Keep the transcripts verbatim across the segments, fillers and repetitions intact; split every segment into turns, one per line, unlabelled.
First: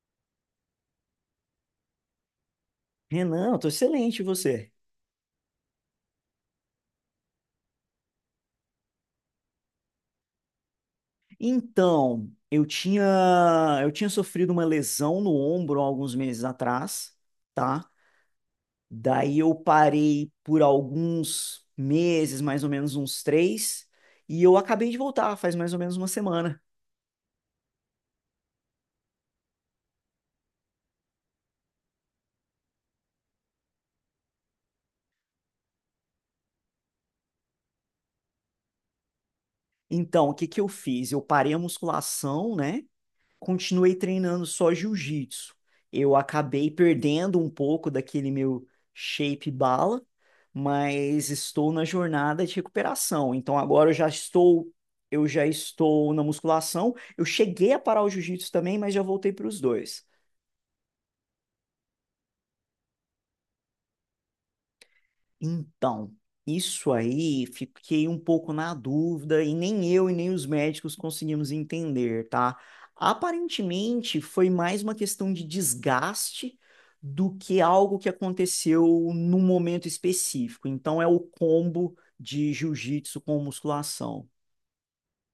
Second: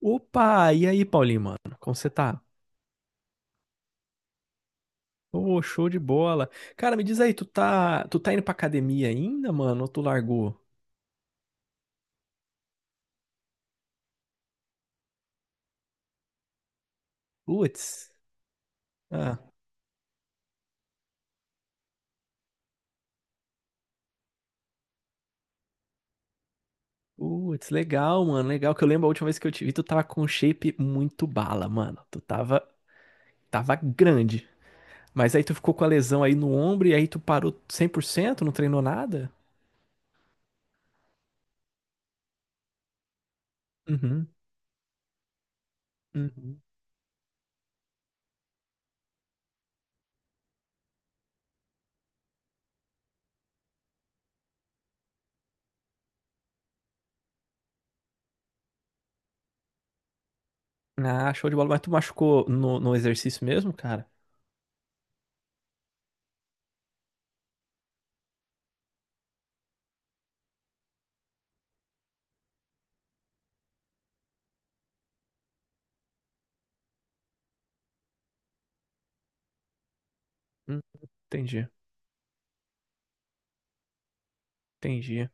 Opa, e aí, Paulinho, mano? Como você tá?
Renan, eu tô excelente, e você?
Ô, show de bola. Cara, me diz aí, tu tá, tu tá indo pra academia ainda, mano? Ou tu largou?
Então, eu tinha eu tinha sofrido uma lesão no ombro há alguns meses atrás, tá?
Putz. Ah,
Daí eu parei por alguns meses, mais ou menos uns três, e eu acabei de voltar, faz mais ou menos uma semana.
putz, legal, mano. Legal que eu lembro a última vez que eu te vi, tu tava com um shape muito bala, mano. Tu tava, tava grande. Mas aí tu ficou com a lesão aí no ombro e aí tu parou cem por cento, não treinou nada?
Então, o que que eu fiz? Eu parei a musculação, né? Continuei
Uhum,
treinando só jiu-jitsu. Eu
uhum.
acabei perdendo um pouco daquele meu shape bala, mas estou na jornada de recuperação. Então agora eu já estou, eu já estou na musculação. Eu cheguei a parar o jiu-jitsu também, mas já voltei para os dois.
Ah, show de bola. Mas tu machucou no, no exercício mesmo, cara?
Então, isso aí fiquei um pouco na dúvida e nem eu e nem os médicos conseguimos entender, tá? Aparentemente foi mais uma questão de desgaste do que algo que aconteceu num momento específico.
Hum,
Então é o
entendi,
combo de jiu-jitsu com musculação.
entendi.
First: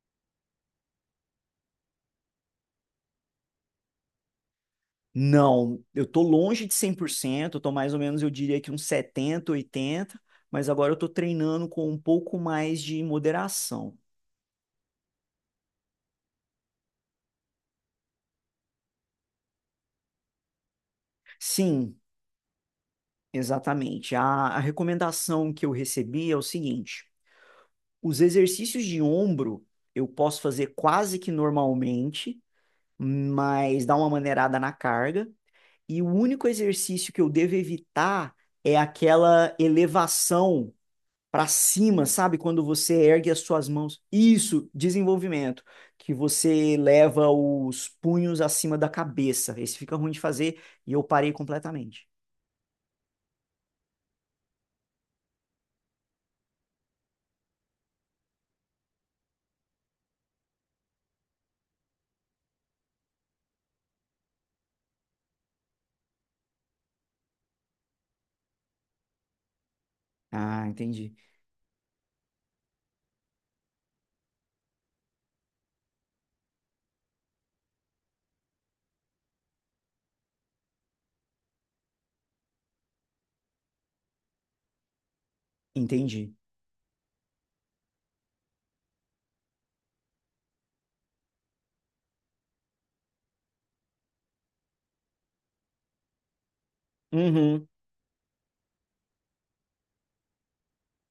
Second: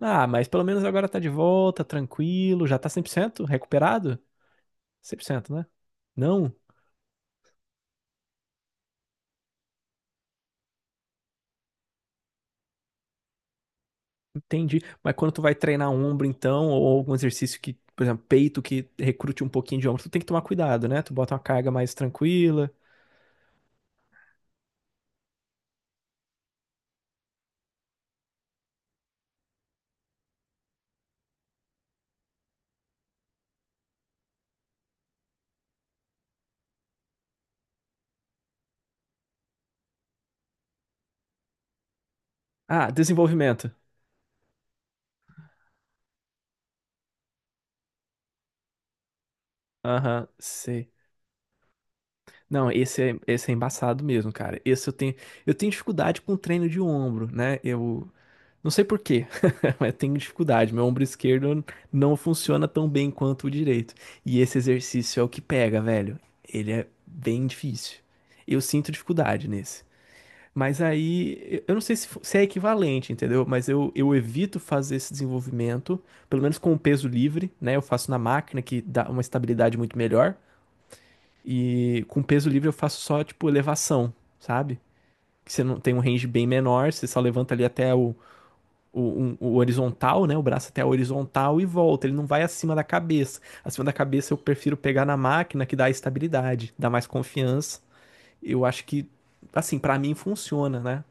Ah, mas pelo menos agora tá de volta, tranquilo, já tá cem por cento recuperado? Cem por cento, né?
Não, eu tô
Não,
longe de cem por cento, eu tô mais ou menos, eu diria que uns setenta, oitenta, mas agora eu tô treinando com um pouco mais de moderação.
entendi. Mas quando tu vai treinar um ombro, então, ou algum exercício que, por exemplo, peito que recrute um pouquinho de ombro, tu tem que tomar cuidado, né? Tu bota uma carga mais
Sim,
tranquila.
exatamente. A, a recomendação que eu recebi é o seguinte: os exercícios de ombro eu posso fazer quase que normalmente, mas dá uma maneirada na carga. E o único exercício que eu devo evitar é aquela elevação para cima, sabe? Quando
Ah,
você ergue as suas
desenvolvimento.
mãos. Isso, desenvolvimento, que você leva os punhos acima da cabeça. Esse fica ruim de
Aham,
fazer
sei.
e eu parei completamente.
Não, esse é, esse é embaçado mesmo, cara. Esse eu tenho, eu tenho dificuldade com treino de ombro, né? Eu, Não sei por quê, mas tenho dificuldade. Meu ombro esquerdo não funciona tão bem quanto o direito. E esse exercício é o que pega, velho. Ele é bem difícil. Eu sinto dificuldade nesse.
Ah,
Mas
entendi.
aí, eu não sei se, fo- se é equivalente, entendeu? Mas eu, eu evito fazer esse desenvolvimento, pelo menos com o peso livre, né? Eu faço na máquina, que dá uma estabilidade muito melhor. E com o peso livre eu faço só, tipo, elevação, sabe? Que você não tem um range
Entendi.
bem menor, você só levanta ali até o o, um- o horizontal, né? O braço até a horizontal e volta. Ele não vai acima da cabeça. Acima da cabeça eu prefiro pegar na máquina que dá estabilidade, dá mais
Uhum.
confiança. Eu acho que, assim, pra mim funciona, né?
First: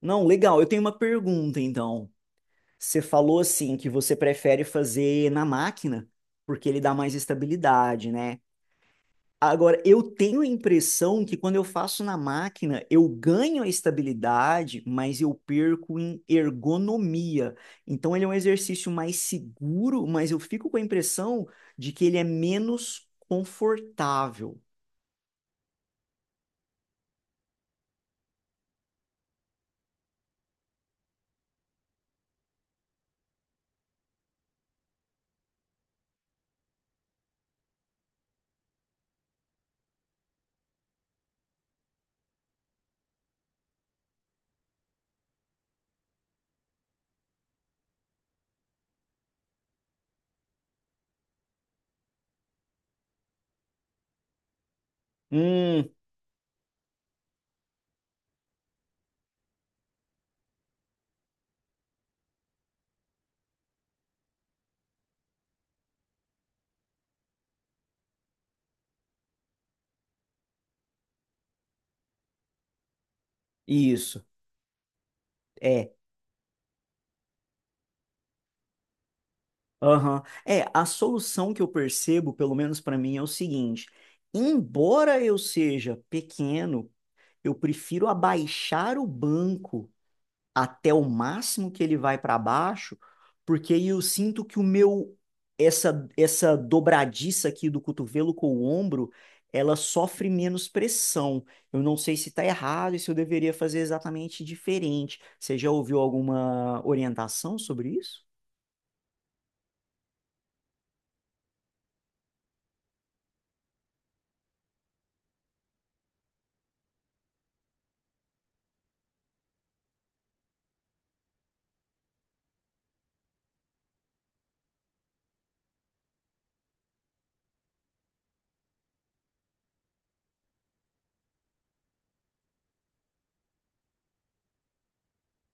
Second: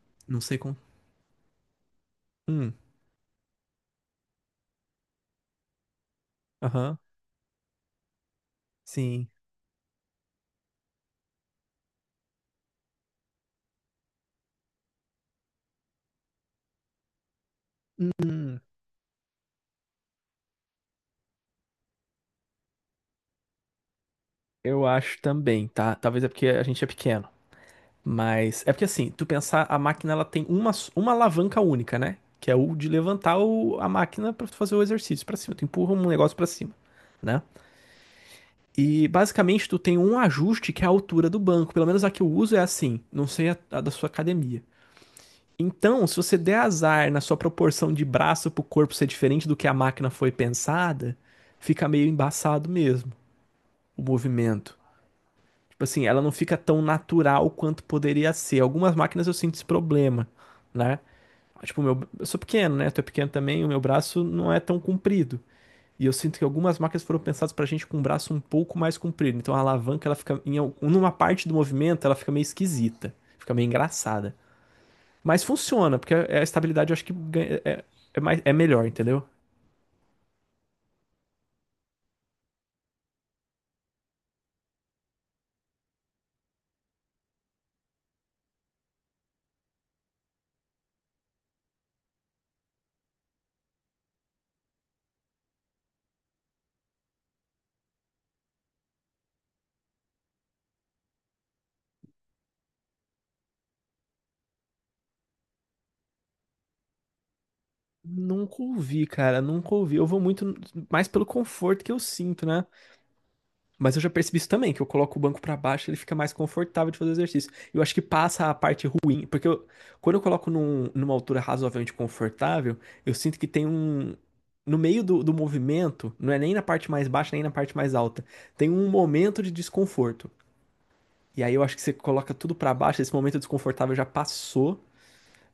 Não,
Não sei
legal. Eu
como.
tenho uma pergunta, então.
Hum,
Você falou assim que você prefere fazer na máquina porque ele dá
aham,
mais estabilidade, né?
sim.
Agora, eu tenho a impressão que quando eu faço na máquina, eu ganho a estabilidade, mas eu perco em ergonomia. Então, ele é um
Hum,
exercício mais seguro, mas eu fico com a impressão de que ele é menos confortável.
eu acho também, tá? Talvez é porque a gente é pequeno. Mas é porque assim, tu pensar, a máquina ela tem uma, s- uma alavanca única, né? Que é o de levantar o- a máquina pra tu fazer o exercício pra cima. Tu empurra um negócio pra cima, né? E basicamente tu tem um ajuste que é a altura do banco. Pelo menos a que eu uso é assim. Não sei a, a da sua academia. Então, se você der azar na sua proporção de braço pro corpo ser diferente do que a máquina foi pensada, fica meio embaçado mesmo o movimento. Tipo
Hum,
assim, ela não fica tão natural quanto poderia ser. Algumas máquinas eu sinto esse problema, né? Tipo, meu, eu sou pequeno, né? Tu é pequeno também, o meu braço não é tão comprido. E eu sinto que algumas máquinas foram pensadas pra gente com um braço um pouco mais comprido. Então a alavanca, ela fica em uma parte do movimento, ela fica meio esquisita, fica meio
isso.
engraçada. Mas
É.
funciona, porque é, é a estabilidade eu acho que é, é mais, é melhor, entendeu?
Aham. É, a solução que eu percebo, pelo menos para mim, é o seguinte: embora eu seja pequeno, eu prefiro abaixar o banco até o máximo que ele vai para baixo, porque aí eu sinto que o meu essa essa dobradiça aqui do cotovelo com o ombro, ela sofre menos pressão. Eu não sei se está errado e se eu deveria fazer exatamente diferente. Você já ouviu alguma orientação sobre isso?
Nunca ouvi, cara, nunca ouvi. Eu vou muito mais pelo conforto que eu sinto, né? Mas eu já percebi isso também, que eu coloco o banco pra baixo, ele fica mais confortável de fazer o exercício. Eu acho que passa a parte ruim, porque eu- quando eu coloco num- numa altura razoavelmente confortável, eu sinto que tem um. No meio do, do movimento, não é nem na parte mais baixa, nem na parte mais alta, tem um momento de desconforto. E aí eu acho que você coloca tudo pra baixo, esse momento desconfortável já passou,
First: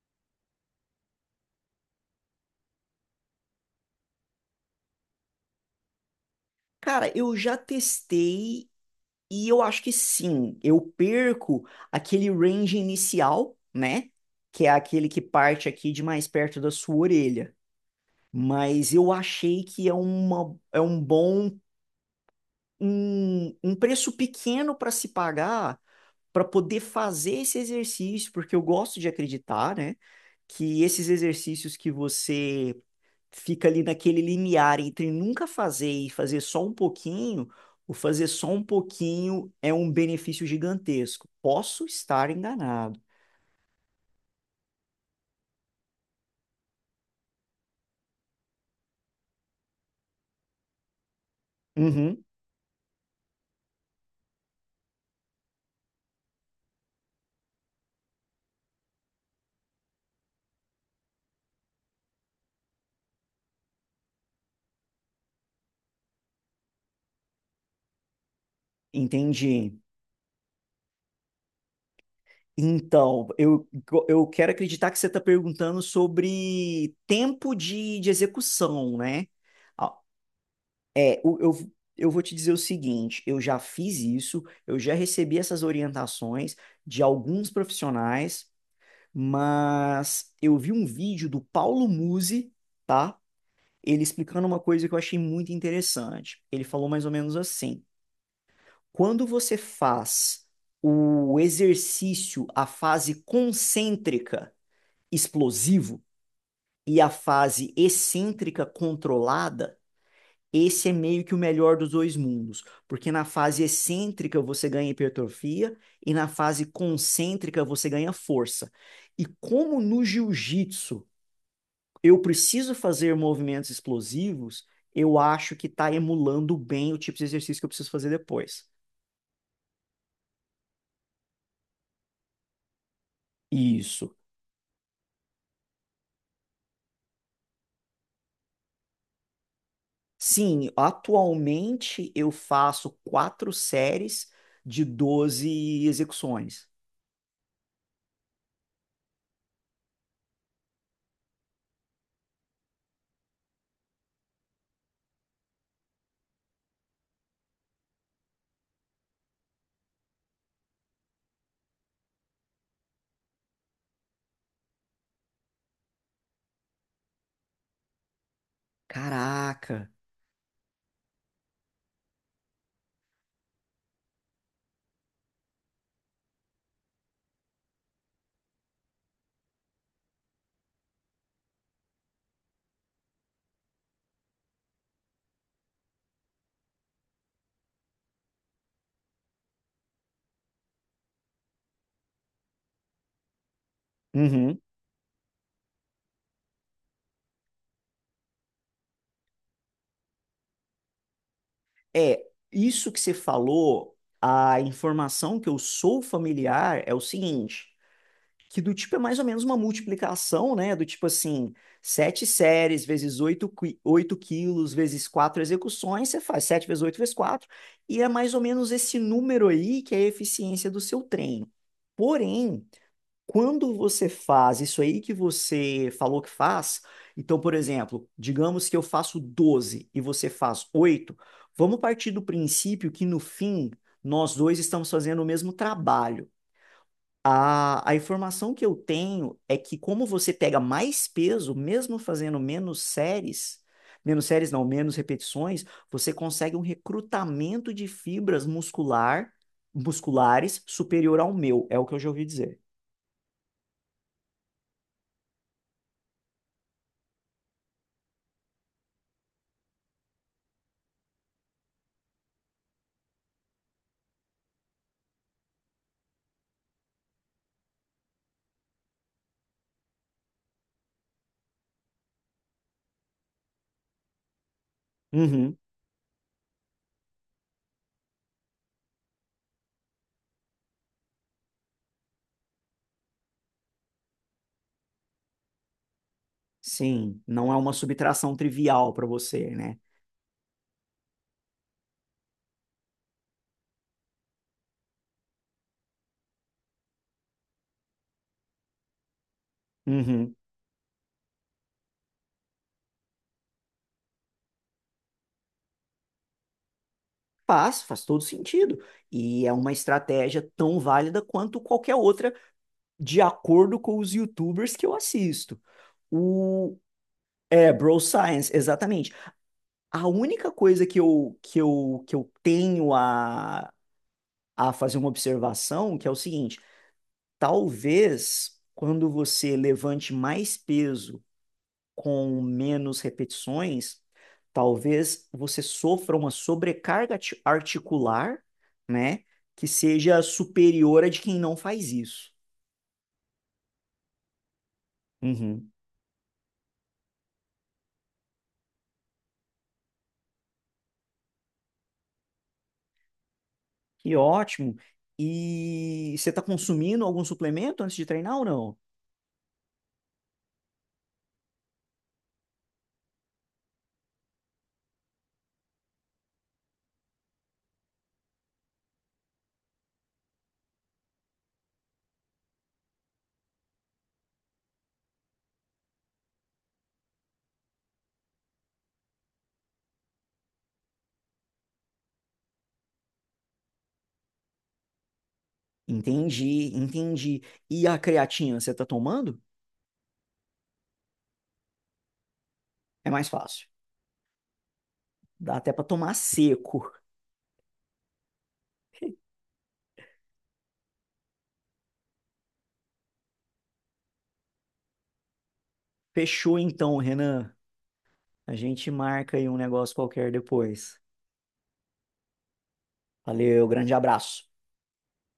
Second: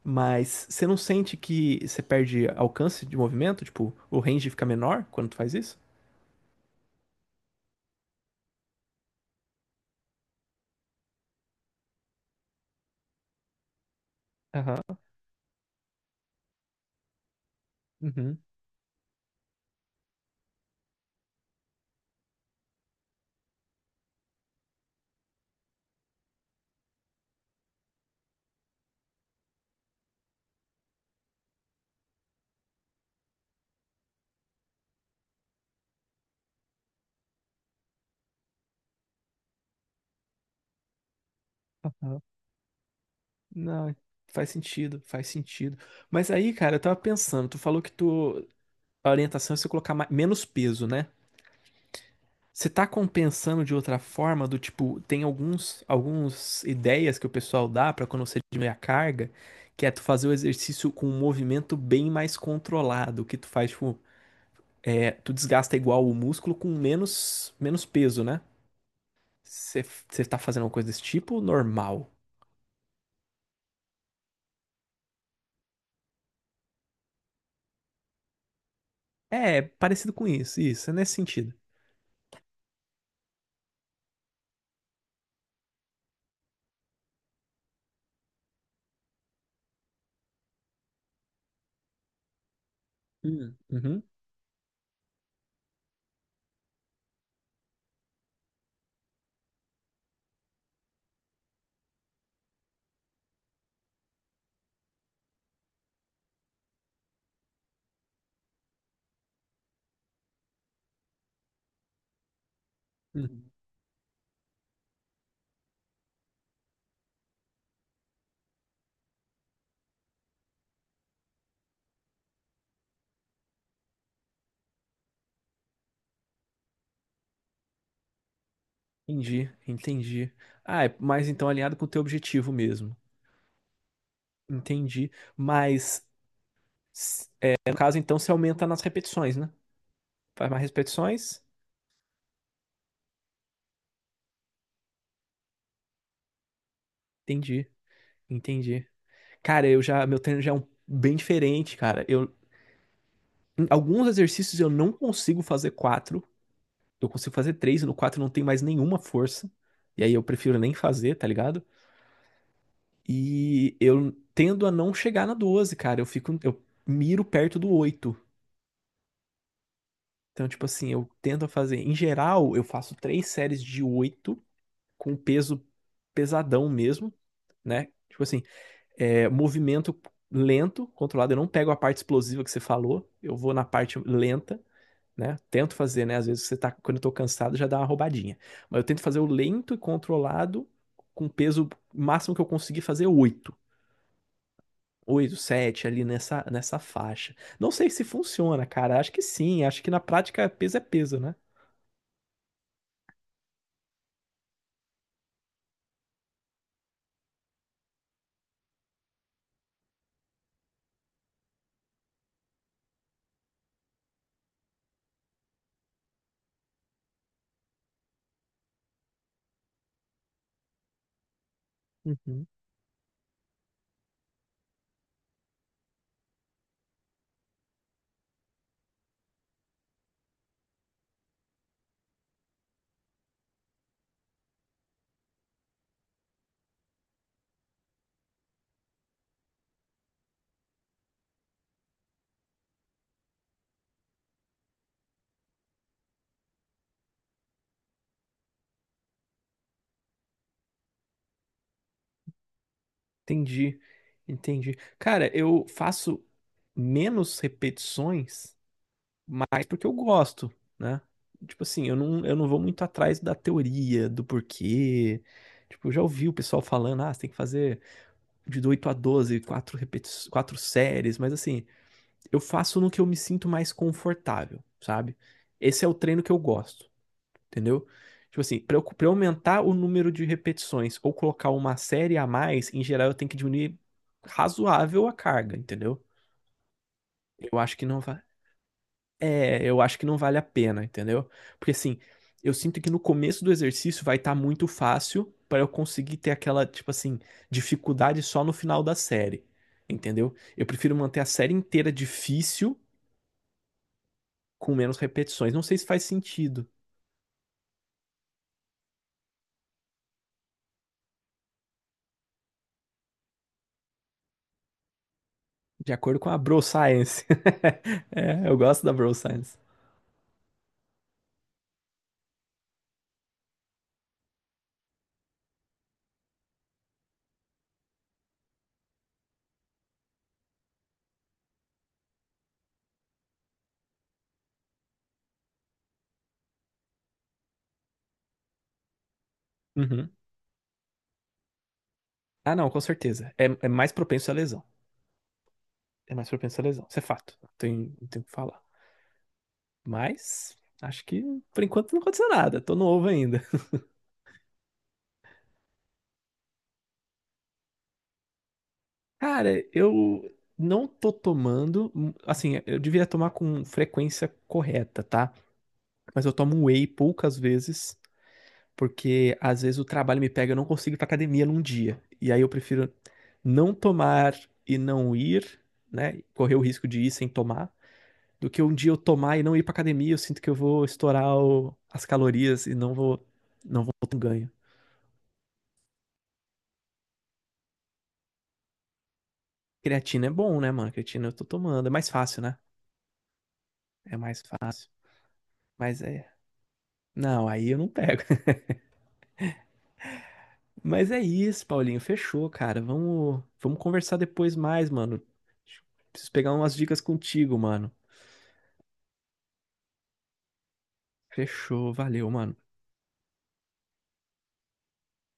mas você não sente que você perde alcance de movimento? Tipo, o range fica menor quando tu faz isso?
Cara, eu já testei. E eu acho que sim, eu perco aquele range inicial, né? Que é
Aham,
aquele que parte aqui de mais perto da sua orelha.
uhum.
Mas eu achei que é uma, é um bom, um, um preço pequeno para se pagar para poder fazer esse exercício, porque eu gosto de acreditar, né? Que esses exercícios que você fica ali naquele limiar entre nunca fazer e fazer só um pouquinho, o fazer só um pouquinho é um benefício gigantesco. Posso estar enganado.
Não, faz sentido, faz sentido. Mas aí, cara, eu tava pensando, tu falou que tu, a orientação é você colocar ma- menos peso, né?
Uhum,
Você tá compensando de outra forma, do tipo, tem alguns, algumas ideias que o pessoal dá pra quando você diminui a carga, que é tu fazer o exercício com um movimento bem mais controlado, que tu faz, tipo, é, tu desgasta igual o músculo com menos, menos peso, né?
entendi.
Você você tá fazendo uma coisa desse tipo, normal.
Então, eu, eu quero acreditar que você está perguntando sobre tempo de, de execução, né?
É,
Ah,
parecido com isso, isso, é nesse
é, o-
sentido.
eu, eu vou te dizer o seguinte: eu já fiz isso, eu já recebi essas orientações de alguns profissionais, mas eu vi um vídeo do Paulo Musi, tá?
Hum. Uhum,
Ele explicando uma coisa que eu achei muito interessante. Ele falou mais ou menos assim: quando você faz o exercício, a fase concêntrica explosivo e a fase excêntrica controlada, esse é meio que o melhor dos dois mundos, porque na
uhum.
fase excêntrica você ganha hipertrofia e na fase concêntrica você ganha força. E como no jiu-jitsu eu preciso fazer movimentos explosivos, eu acho que está emulando bem o tipo de exercício que eu preciso fazer depois.
Entendi, entendi. Ah, é mais então alinhado com o teu objetivo mesmo.
Isso.
Entendi. Mas, s- é, no caso, então, você aumenta nas repetições, né? Faz mais
Sim,
repetições?
atualmente eu faço quatro séries de doze execuções.
Entendi, entendi. Cara, eu já, meu treino já é um, bem diferente, cara. Eu, em alguns exercícios eu não consigo fazer quatro. Eu consigo fazer três, e no quatro não tem mais nenhuma força. E aí eu prefiro nem fazer, tá ligado? E eu tendo a não chegar na doze, cara. Eu fico, eu miro perto do oito.
Caraca.
Então, tipo assim, eu tento fazer. Em geral, eu faço três séries de oito com peso pesadão mesmo, né? Tipo assim, é, movimento lento, controlado. Eu não pego a parte explosiva que você falou, eu vou na parte lenta, né? Tento fazer, né? Às vezes você tá, quando eu tô cansado, já dá uma roubadinha. Mas eu tento fazer o lento e controlado com peso máximo que eu conseguir fazer oito.
Uhum.
Oito, sete ali nessa, nessa faixa. Não sei se funciona, cara. Acho que sim. Acho que na prática peso é peso, né?
É, isso que você falou, a informação que eu sou familiar é o seguinte. Que do tipo é mais ou menos uma multiplicação, né? Do tipo assim, sete séries vezes oito oito quilos vezes quatro execuções, você faz sete vezes oito vezes quatro e é mais ou menos esse número aí que é a eficiência do seu treino.
Uhum.
Porém, quando você faz isso aí que você falou que faz, então, por exemplo, digamos que eu faço doze e você faz oito, vamos partir do princípio que no fim nós dois estamos fazendo o mesmo trabalho. A, a informação que eu tenho é que como você pega mais peso, mesmo fazendo menos séries, menos séries não, menos repetições, você consegue um recrutamento de fibras muscular, musculares superior ao meu, é o que eu já ouvi dizer.
Entendi, entendi. Cara, eu faço menos repetições, mas porque eu gosto, né? Tipo assim, eu não, eu não vou muito atrás da teoria, do porquê. Tipo, eu já ouvi o pessoal falando, ah, você tem que fazer de oito a doze, quatro repeti quatro séries, mas assim, eu faço no que eu me sinto mais confortável, sabe?
Uhum,
Esse é o treino que eu gosto, entendeu? Tipo assim, para eu, pra eu aumentar o número de repetições ou colocar uma série a mais, em geral eu tenho que diminuir razoável a carga, entendeu?
sim, não é
Eu
uma
acho que não vai.
subtração trivial para você,
É,
né?
eu acho que não vale a pena, entendeu? Porque assim, eu sinto que no começo do exercício vai estar muito fácil para eu conseguir ter aquela, tipo assim, dificuldade só no final da série, entendeu?
Uhum.
Eu prefiro manter a série inteira difícil com menos repetições. Não sei se faz sentido,
Faz, faz todo sentido. E é uma estratégia tão válida quanto qualquer outra, de acordo com os YouTubers que eu assisto.
de acordo com a Bro
O,
Science.
é, Bro
É,
Science,
eu gosto da Bro
exatamente.
Science.
A única coisa que eu, que eu, que eu tenho a, a fazer uma observação, que é o seguinte, talvez quando você levante mais peso com menos repetições, talvez você sofra uma sobrecarga ati- articular, né, que
Uhum.
seja superior a de quem não faz isso.
Ah, não, com certeza. É, é mais propenso à lesão.
Uhum.
É mais propenso à lesão. Isso é fato. Não tem, não tem o que falar. Mas acho que por enquanto não aconteceu nada. Tô novo ainda.
Que ótimo. E você está consumindo algum suplemento antes de treinar ou não?
Cara, eu não tô tomando. hum, Assim, eu devia tomar com frequência correta, tá? Mas eu tomo whey poucas vezes, porque às vezes o trabalho me pega, eu não consigo ir pra academia num dia. E aí eu prefiro não tomar e não ir, né? Correr o risco de ir sem tomar do que um dia eu tomar e não ir pra academia, eu sinto que eu vou estourar o- as calorias e não vou, não vou ter um ganho.
Entendi, entendi. E a creatina você tá tomando?
Creatina é bom, né, mano? Creatina eu tô tomando. É mais fácil, né?
É mais fácil.
É mais fácil.
Dá até pra
Mas
tomar
é.
seco.
Não, aí eu não pego. Mas é isso, Paulinho. Fechou, cara. Vamos, vamos conversar depois mais, mano. Preciso pegar
Fechou
umas
então,
dicas
Renan.
contigo, mano.
A gente marca aí um negócio qualquer depois.
Fechou. Valeu, mano.
Valeu, grande abraço.